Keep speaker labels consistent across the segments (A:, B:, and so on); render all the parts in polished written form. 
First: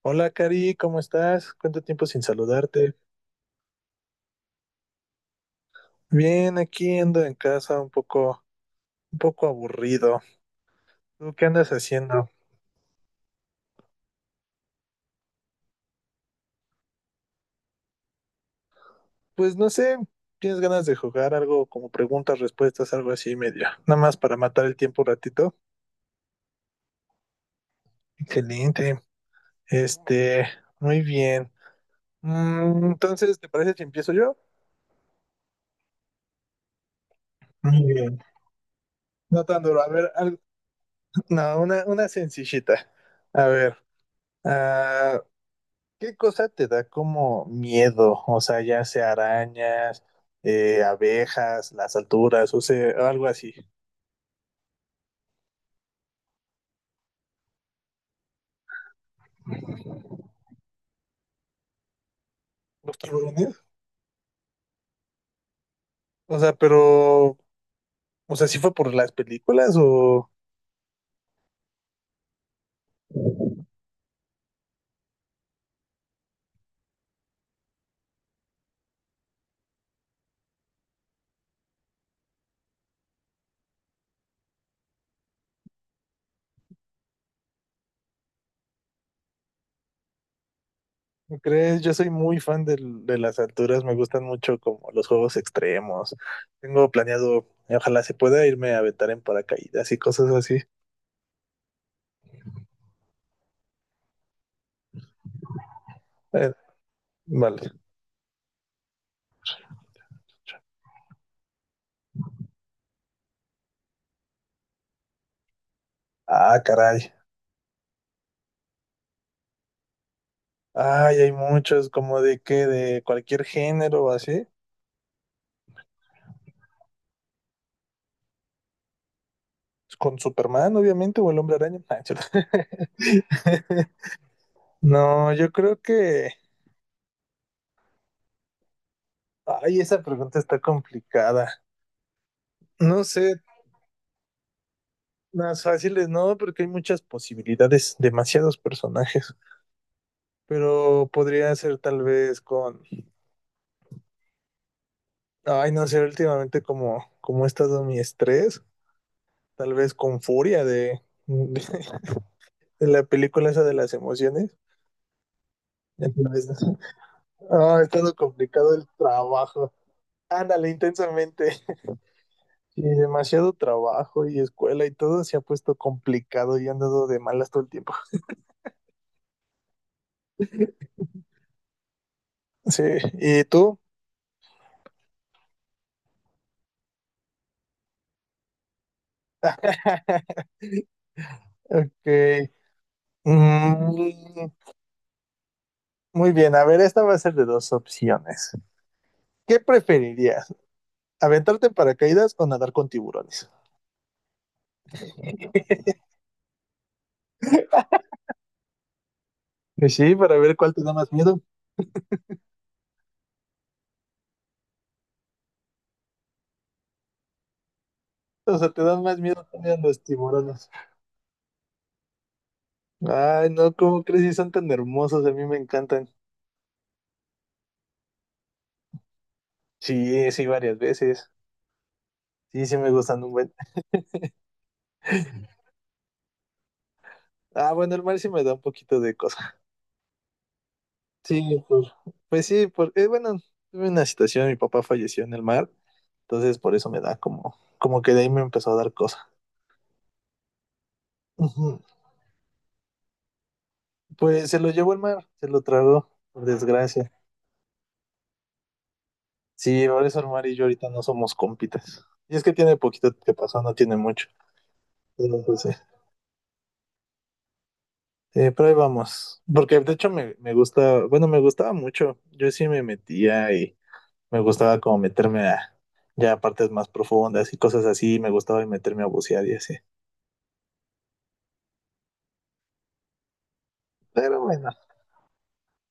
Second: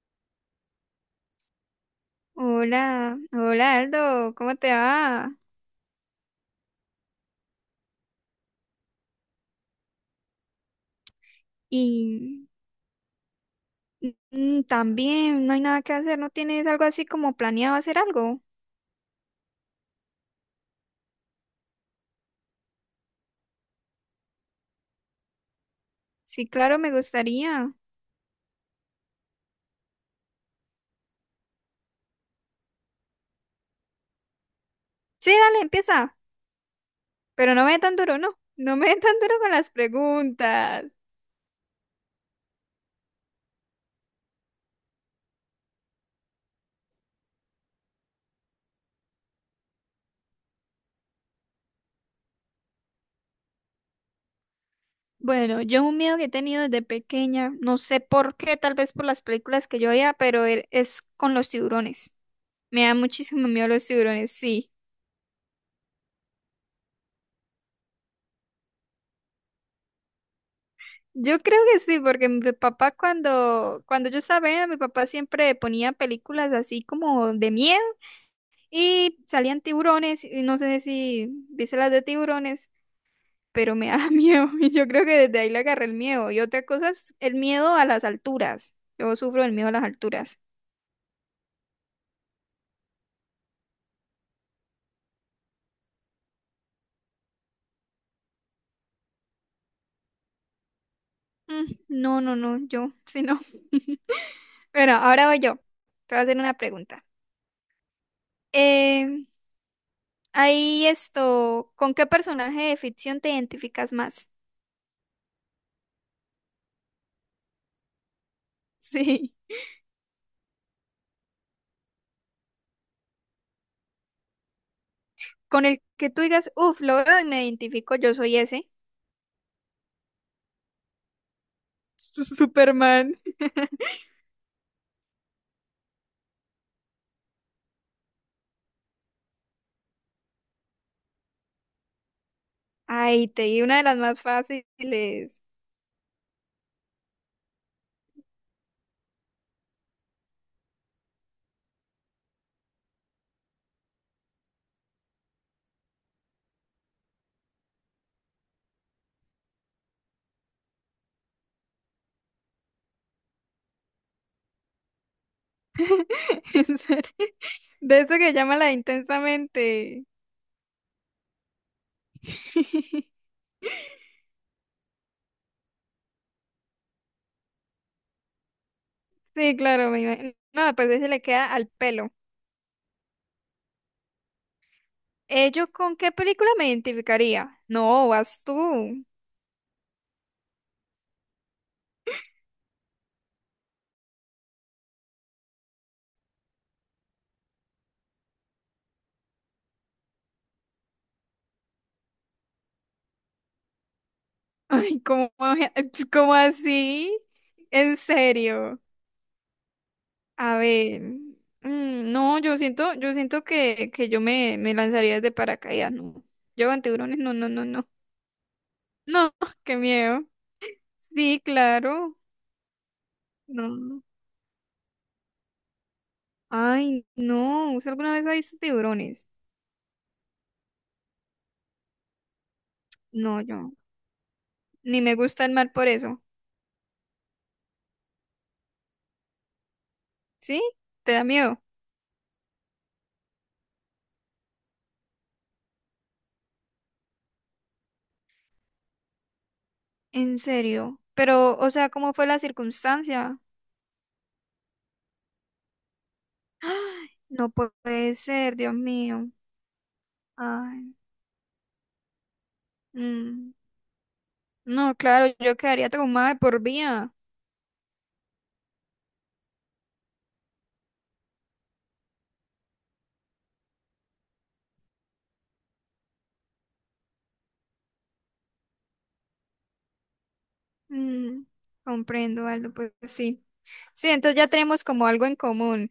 A: Hola Cari, ¿cómo estás? ¿Cuánto tiempo sin saludarte?
B: Hola, hola Aldo, ¿cómo te va?
A: Bien, aquí ando en casa un poco aburrido. ¿Tú qué andas haciendo?
B: Y mm, también no hay nada que hacer, ¿no tienes algo así como planeado hacer algo?
A: Pues no sé, ¿tienes ganas de jugar algo como preguntas, respuestas, algo así medio? Nada más para matar el tiempo un ratito.
B: Sí, claro, me gustaría.
A: Excelente. Este, Muy bien. Entonces, ¿te parece si empiezo yo?
B: Sí, dale, empieza, pero no me dé
A: Muy
B: tan duro,
A: bien.
B: no, no me dé tan duro
A: No
B: con
A: tan
B: las
A: duro. A ver,
B: preguntas.
A: no, una sencillita. A ver, ah, ¿qué cosa te da como miedo? O sea, ya sea arañas, abejas, las alturas, o sea, algo así.
B: Bueno, yo un miedo que he tenido desde pequeña, no sé por qué, tal vez por las películas que yo veía, pero es con los tiburones. Me da
A: ¿Los
B: muchísimo
A: tiburones?
B: miedo los tiburones, sí.
A: O sea, pero, o sea, ¿sí fue por las películas o
B: Yo creo que sí, porque mi papá cuando yo estaba, pequeña, mi papá siempre ponía películas así como de miedo y salían tiburones y no sé si viste las de tiburones, pero me da miedo y yo creo que desde ahí le agarré el miedo. Y otra cosa es el miedo a las alturas. Yo sufro el miedo a las alturas.
A: crees? Yo soy muy fan de las alturas, me gustan mucho como los juegos extremos. Tengo planeado, ojalá se pueda irme a aventar en paracaídas y cosas así.
B: Mm, no, no, no, yo, sí, no. Bueno, ahora voy yo. Te voy a hacer
A: Eh,
B: una pregunta.
A: vale.
B: Eh, ahí esto, ¿con qué personaje de ficción te identificas más?
A: Ah, caray.
B: Sí.
A: Ay, hay muchos, como de qué, de cualquier género o así.
B: Con el que tú digas, uff, lo veo y me identifico, yo soy ese.
A: Con Superman, obviamente, o el Hombre Araña. Ah, cierto.
B: Superman.
A: No, yo creo que... Ay, esa pregunta está complicada. No sé,
B: Ay, te di una de las más fáciles.
A: más fáciles no, porque hay muchas posibilidades, demasiados personajes. Pero podría ser tal vez con... Ay, no sé, últimamente como he estado mi estrés, tal vez con furia de la película esa de las emociones. Ya.
B: En serio.
A: Ah, ha
B: De
A: estado
B: eso que llama la de
A: complicado el trabajo.
B: intensamente.
A: Ándale, intensamente. Sí, demasiado trabajo y escuela y todo se ha puesto complicado y he andado de malas todo el tiempo.
B: Sí, claro, me imagino. No, pues ese le queda al pelo.
A: Sí, ¿y tú?
B: ¿Yo con qué película me identificaría? No, vas tú.
A: Ok. Mm, Muy bien, a ver, esta va a ser de dos opciones. ¿Qué preferirías? ¿Aventarte en paracaídas o nadar con tiburones?
B: Ay, ¿cómo, cómo así? En serio.
A: Pues sí, para ver
B: A
A: cuál te da
B: ver,
A: más miedo.
B: no, yo siento, yo siento que yo me lanzaría desde paracaídas, no. Yo con tiburones, no, no, no, no.
A: O sea, te dan más
B: No,
A: miedo
B: qué
A: también los
B: miedo.
A: tiburones.
B: Sí, claro.
A: Ay,
B: No,
A: no, ¿cómo
B: no.
A: crees? Sí, son tan hermosos, a mí me encantan.
B: Ay, no. ¿Usted alguna vez ha visto tiburones?
A: Sí, sí, varias veces. Sí, sí, me gustan un
B: No,
A: buen.
B: yo. Ni me gusta el mar por eso.
A: Ah, bueno, el mar sí me da un poquito de cosa.
B: ¿Sí? ¿Te da miedo?
A: Sí, pues sí, porque, bueno, tuve una situación, mi papá falleció en el mar, entonces por eso me da como, que de ahí me empezó a dar cosa.
B: En serio. Pero, o
A: Ujú.
B: sea, ¿cómo fue la circunstancia?
A: Pues se lo llevó el mar, se lo tragó, por
B: Ay,
A: desgracia.
B: no puede ser, Dios mío.
A: Sí, por eso el mar y yo ahorita
B: Ay.
A: no somos compitas. Y es que tiene poquito que
B: mm.
A: pasó, no tiene mucho.
B: No, claro,
A: Pero,
B: yo
A: pues, sí.
B: quedaría traumada de por vida.
A: Pero ahí vamos. Porque de hecho me gusta, bueno, me gustaba mucho. Yo sí me metía. Me gustaba como meterme a ya a partes más profundas y cosas así, me gustaba y meterme a bucear y así.
B: Mm, comprendo, Aldo, pues sí. Sí, entonces
A: Pero
B: ya
A: bueno,
B: tenemos como algo en común.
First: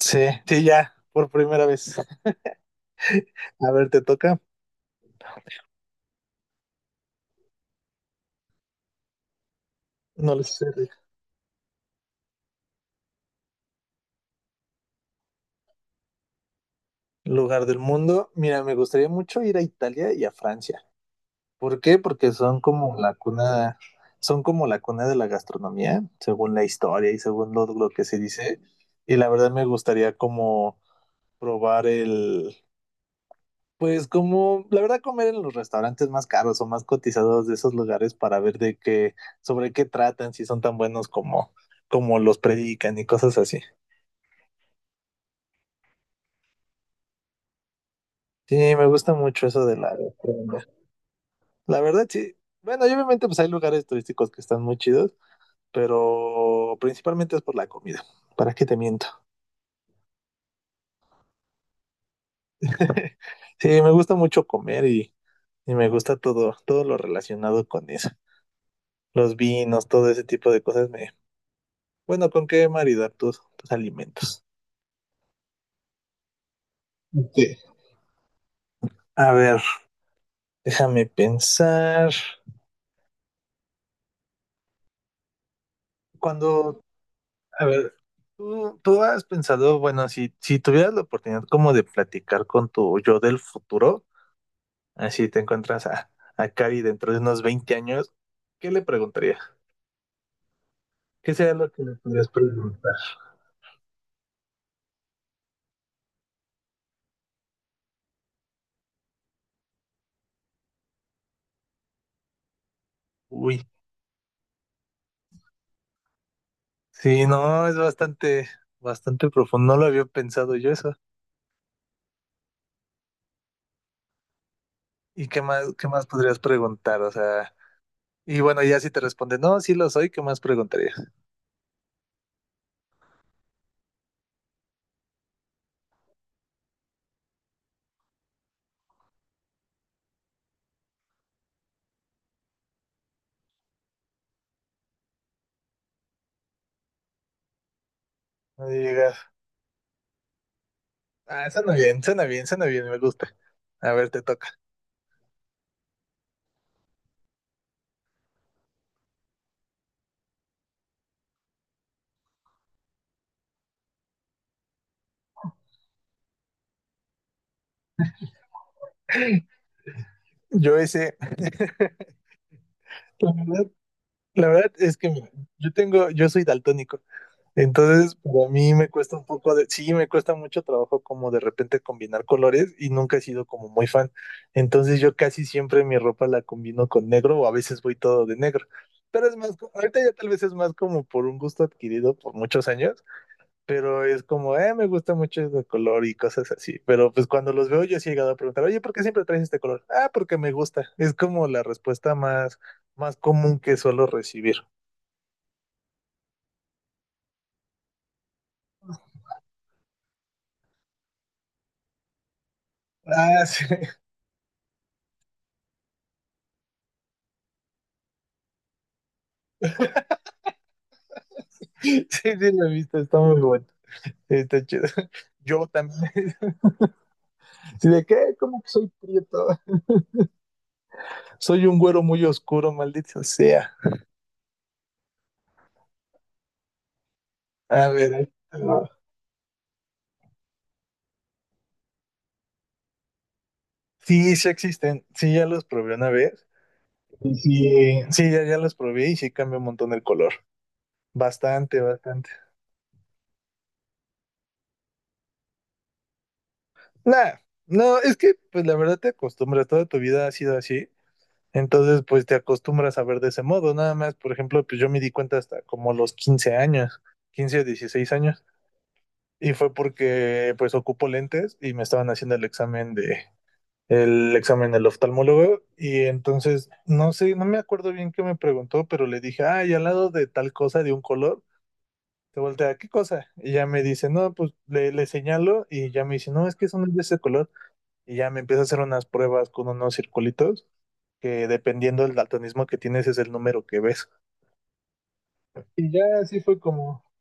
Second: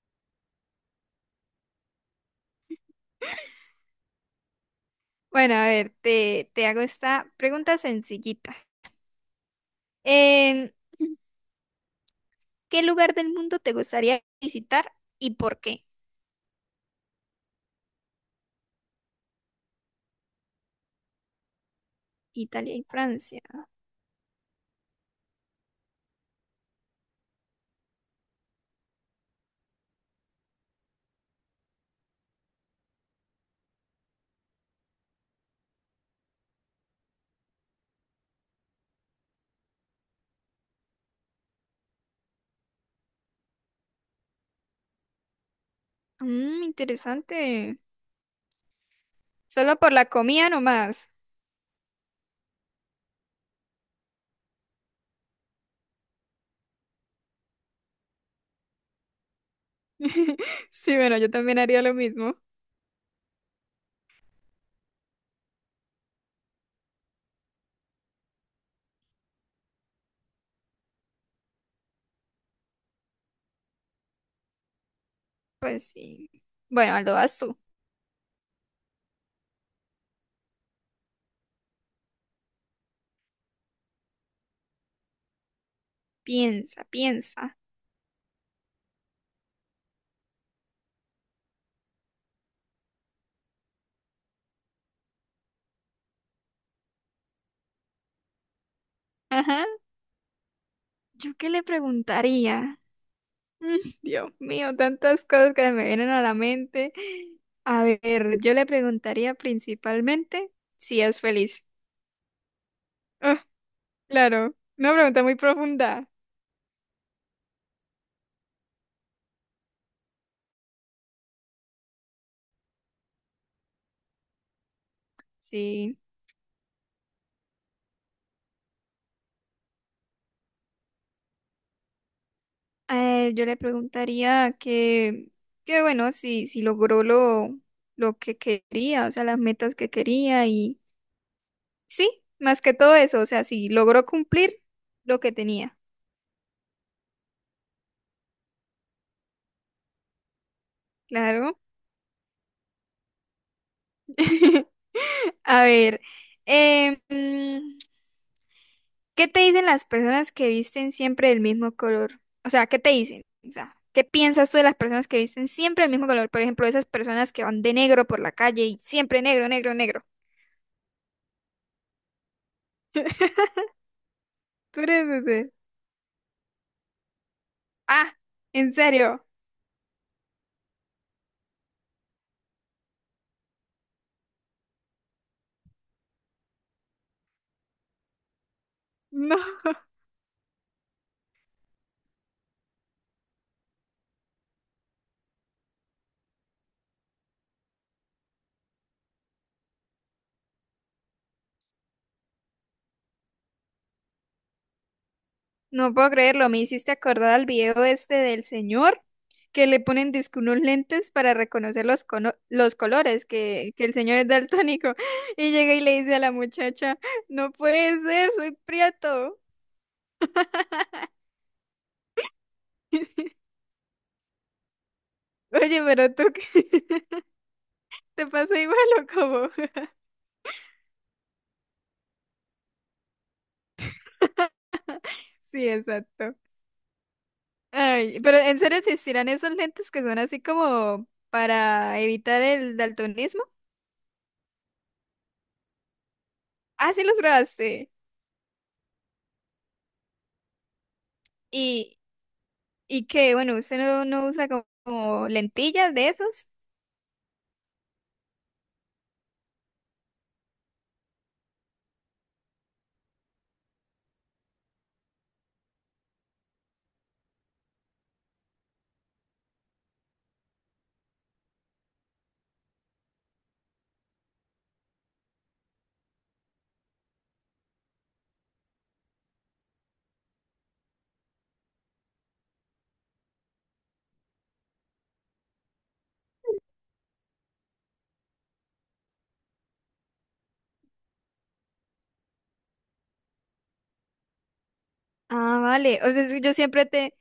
A: sí, sí, ya, por primera vez. A ver, te toca.
B: Bueno, a ver, te hago esta pregunta sencillita.
A: No lo sé.
B: Em, ¿Qué lugar del mundo te gustaría visitar y por qué?
A: Lugar del mundo. Mira, me gustaría mucho ir a Italia y a Francia. ¿Por qué? Porque
B: Italia y Francia.
A: son como la cuna de la gastronomía, según la historia y según lo que se dice. Y la verdad me gustaría como probar el, pues como la verdad comer en los restaurantes más caros o más cotizados de esos lugares para ver de qué, sobre qué tratan, si son tan buenos como, los predican y cosas así.
B: Mm, interesante.
A: Sí, me gusta mucho eso
B: Solo
A: de
B: por
A: la
B: la comida
A: gastronomía.
B: nomás.
A: La verdad, sí. Bueno, y obviamente pues hay lugares turísticos que están muy chidos, pero principalmente es por la comida. ¿Para qué te miento?
B: Sí, bueno, yo también haría lo mismo.
A: Sí, me gusta mucho comer y me gusta todo, todo lo relacionado con eso. Los vinos, todo ese tipo de cosas me, bueno, ¿con qué maridar tus alimentos?
B: Pues sí. Bueno, Aldo,
A: Ok.
B: vas tú.
A: A ver, déjame pensar. Cuando,
B: Piensa, piensa.
A: a ver, tú has pensado, bueno, si tuvieras la oportunidad como de platicar con tu yo del futuro, así te encuentras a Cari dentro de unos 20 años, ¿qué le preguntaría?
B: Ajá.
A: ¿Qué
B: ¿Yo qué
A: sería
B: le
A: lo que le podrías
B: preguntaría?
A: preguntar?
B: Mm, Dios mío, tantas cosas que me vienen a la mente. A ver, yo le preguntaría principalmente si es feliz. Ah,
A: Uy,
B: claro, una pregunta muy profunda.
A: sí, no, es bastante, bastante profundo. No lo había pensado yo eso. ¿Y qué
B: Sí.
A: más podrías preguntar? O sea, y bueno, ya si te responde, no, sí lo soy, ¿qué más preguntarías?
B: Yo le preguntaría que bueno, si logró lo que quería, o sea, las metas que quería y sí, más que todo eso, o sea, si logró cumplir lo que tenía.
A: No. Ah,
B: Claro.
A: suena bien, suena bien, suena bien, me gusta. A ver, te toca.
B: A ver, eh, ¿qué te dicen las personas que visten siempre del mismo color? O sea, ¿qué te dicen? O sea, ¿qué piensas tú de las personas que visten siempre el mismo color? Por ejemplo, esas personas que van de negro por la calle y siempre negro, negro, negro.
A: Yo ese, la verdad,
B: Tú
A: es que
B: eres
A: mira,
B: ese.
A: yo soy daltónico, entonces
B: Ah,
A: para
B: ¿en
A: mí me cuesta un
B: serio?
A: poco de, sí, me cuesta mucho trabajo como de repente combinar colores y nunca he sido como muy fan. Entonces yo casi siempre mi ropa la combino con negro o a veces voy todo de negro. Pero es
B: No.
A: más, ahorita ya tal vez es más como por un gusto adquirido por muchos años. Pero es como, me gusta mucho este color y cosas así. Pero pues cuando los veo yo sí he llegado a preguntar, oye, ¿por qué siempre traes este color? Ah, porque me gusta. Es como la respuesta más común que suelo recibir.
B: No puedo creerlo, me hiciste acordar al video este del señor que le ponen disque unos lentes para reconocer los, los colores,
A: Ah, sí,
B: que el señor es daltónico. Y llega y le dice a la muchacha, no puede ser, soy prieto.
A: sí, sí, la he visto, está muy bueno. Sí, está chido. Yo
B: Oye,
A: también. Sí, ¿de
B: ¿te
A: qué?
B: pasó
A: ¿Cómo que
B: igual
A: soy
B: o
A: prieto?
B: cómo?
A: Soy un güero muy oscuro, maldito sea.
B: Sí, exacto.
A: A ver.
B: Ay,
A: Ahí
B: pero
A: te
B: ¿en serio
A: va.
B: existirán esos lentes que son así como para evitar el daltonismo?
A: Sí, sí existen. Sí, ya los probé una vez.
B: Ah, sí los
A: Y
B: probaste.
A: sí, sí, ya, ya los probé y sí cambia un montón el color. Bastante,
B: Y,
A: bastante.
B: y qué bueno, usted no, no usa como, como lentillas de esos.
A: Nah, no, es que pues la verdad te acostumbras, toda tu vida ha sido así, entonces pues te acostumbras a ver de ese modo, nada más, por ejemplo, pues yo me di cuenta hasta como los 15 años, 15 o 16 años, y fue porque pues ocupo lentes y me estaban haciendo el examen del oftalmólogo, y entonces, no sé, no me acuerdo bien qué me preguntó, pero le dije, ay, al lado de tal cosa de un color. Se voltea, ¿qué cosa? Y ya me dice, no, pues le señalo y ya me dice, no, es que eso no es de ese color. Y ya me empiezo a hacer unas pruebas con unos circulitos que dependiendo del daltonismo que tienes es el número que ves.
B: Ah,
A: Y
B: vale.
A: ya
B: O sea,
A: así
B: es yo
A: fue
B: siempre
A: como,
B: te,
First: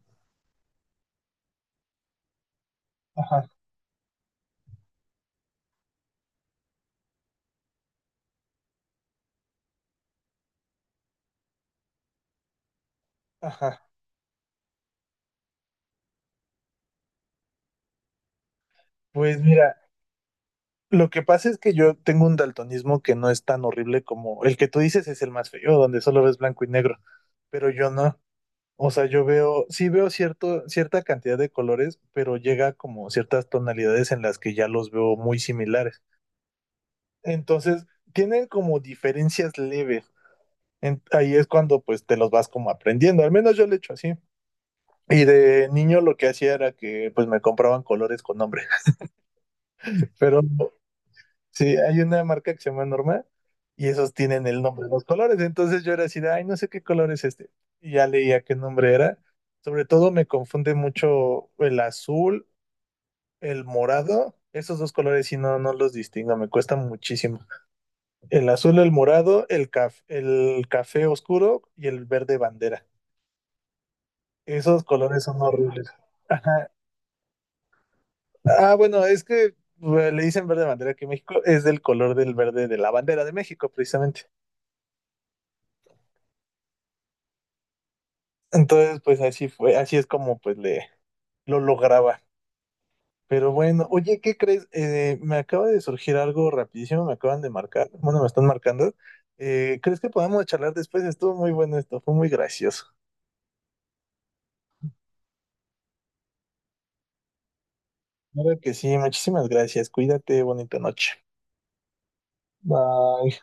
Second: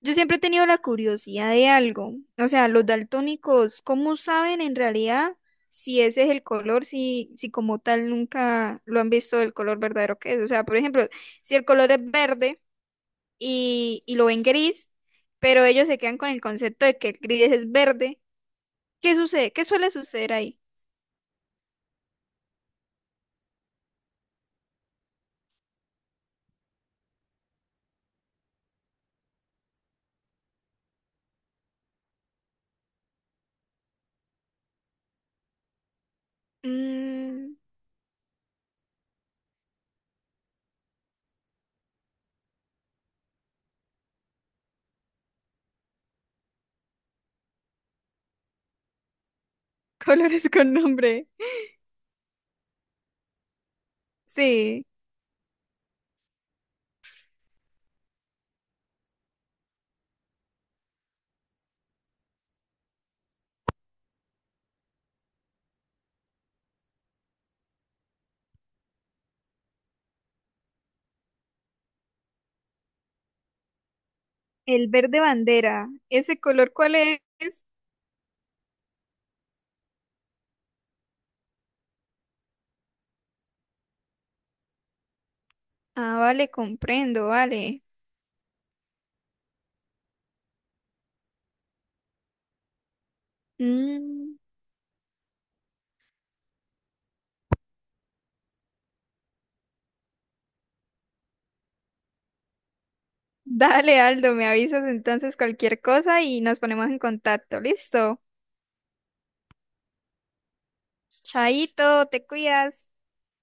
B: Yo siempre he tenido la curiosidad de algo. O sea, los
A: ajá,
B: daltónicos, ¿cómo saben en realidad si ese es el color, si como tal nunca lo han visto el color verdadero que es? O sea, por ejemplo, si el color es verde
A: ajá.
B: y lo ven gris, pero ellos se quedan con el concepto de que el gris es verde, ¿qué
A: Pues
B: sucede? ¿Qué
A: mira,
B: suele suceder ahí?
A: lo que pasa es que yo tengo un daltonismo que no es tan horrible como el que tú dices es el más feo, donde solo ves blanco y negro, pero yo no. O sea, yo veo, sí veo cierto, cierta cantidad de colores, pero llega como ciertas tonalidades en las que ya los veo muy similares.
B: Mm,
A: Entonces, tienen como diferencias leves, ahí es cuando pues te los vas como aprendiendo, al menos yo lo he hecho así. Y de niño lo que hacía era que pues me compraban colores con nombre, pero
B: colores con nombre.
A: sí, hay una marca que se llama Norma y esos tienen el nombre
B: Sí,
A: de los colores, entonces yo era así de, ay, no sé qué color es este, y ya leía qué nombre era. Sobre todo me confunde mucho el azul, el morado, esos dos colores si no, no los distingo, me cuesta muchísimo. El azul, el morado, el el café oscuro y el verde bandera. Esos
B: el verde
A: colores son horribles.
B: bandera. ¿Ese
A: Ajá.
B: color cuál es?
A: Ah, bueno, es que bueno, le dicen verde bandera, que México es del color del verde de la bandera de México, precisamente.
B: Ah, vale, comprendo, vale.
A: Entonces, pues así fue, así es como pues le lo lograba. Pero bueno, oye, ¿qué
B: Mm.
A: crees? Me acaba de surgir algo rapidísimo, me acaban de marcar, bueno, me están marcando. ¿Crees que podamos charlar después? Estuvo muy bueno esto, fue muy gracioso.
B: Dale, Aldo, me avisas entonces cualquier cosa y nos ponemos en contacto. Listo.
A: Claro que sí, muchísimas gracias. Cuídate, bonita noche.
B: Chaito, te cuidas.
A: Bye.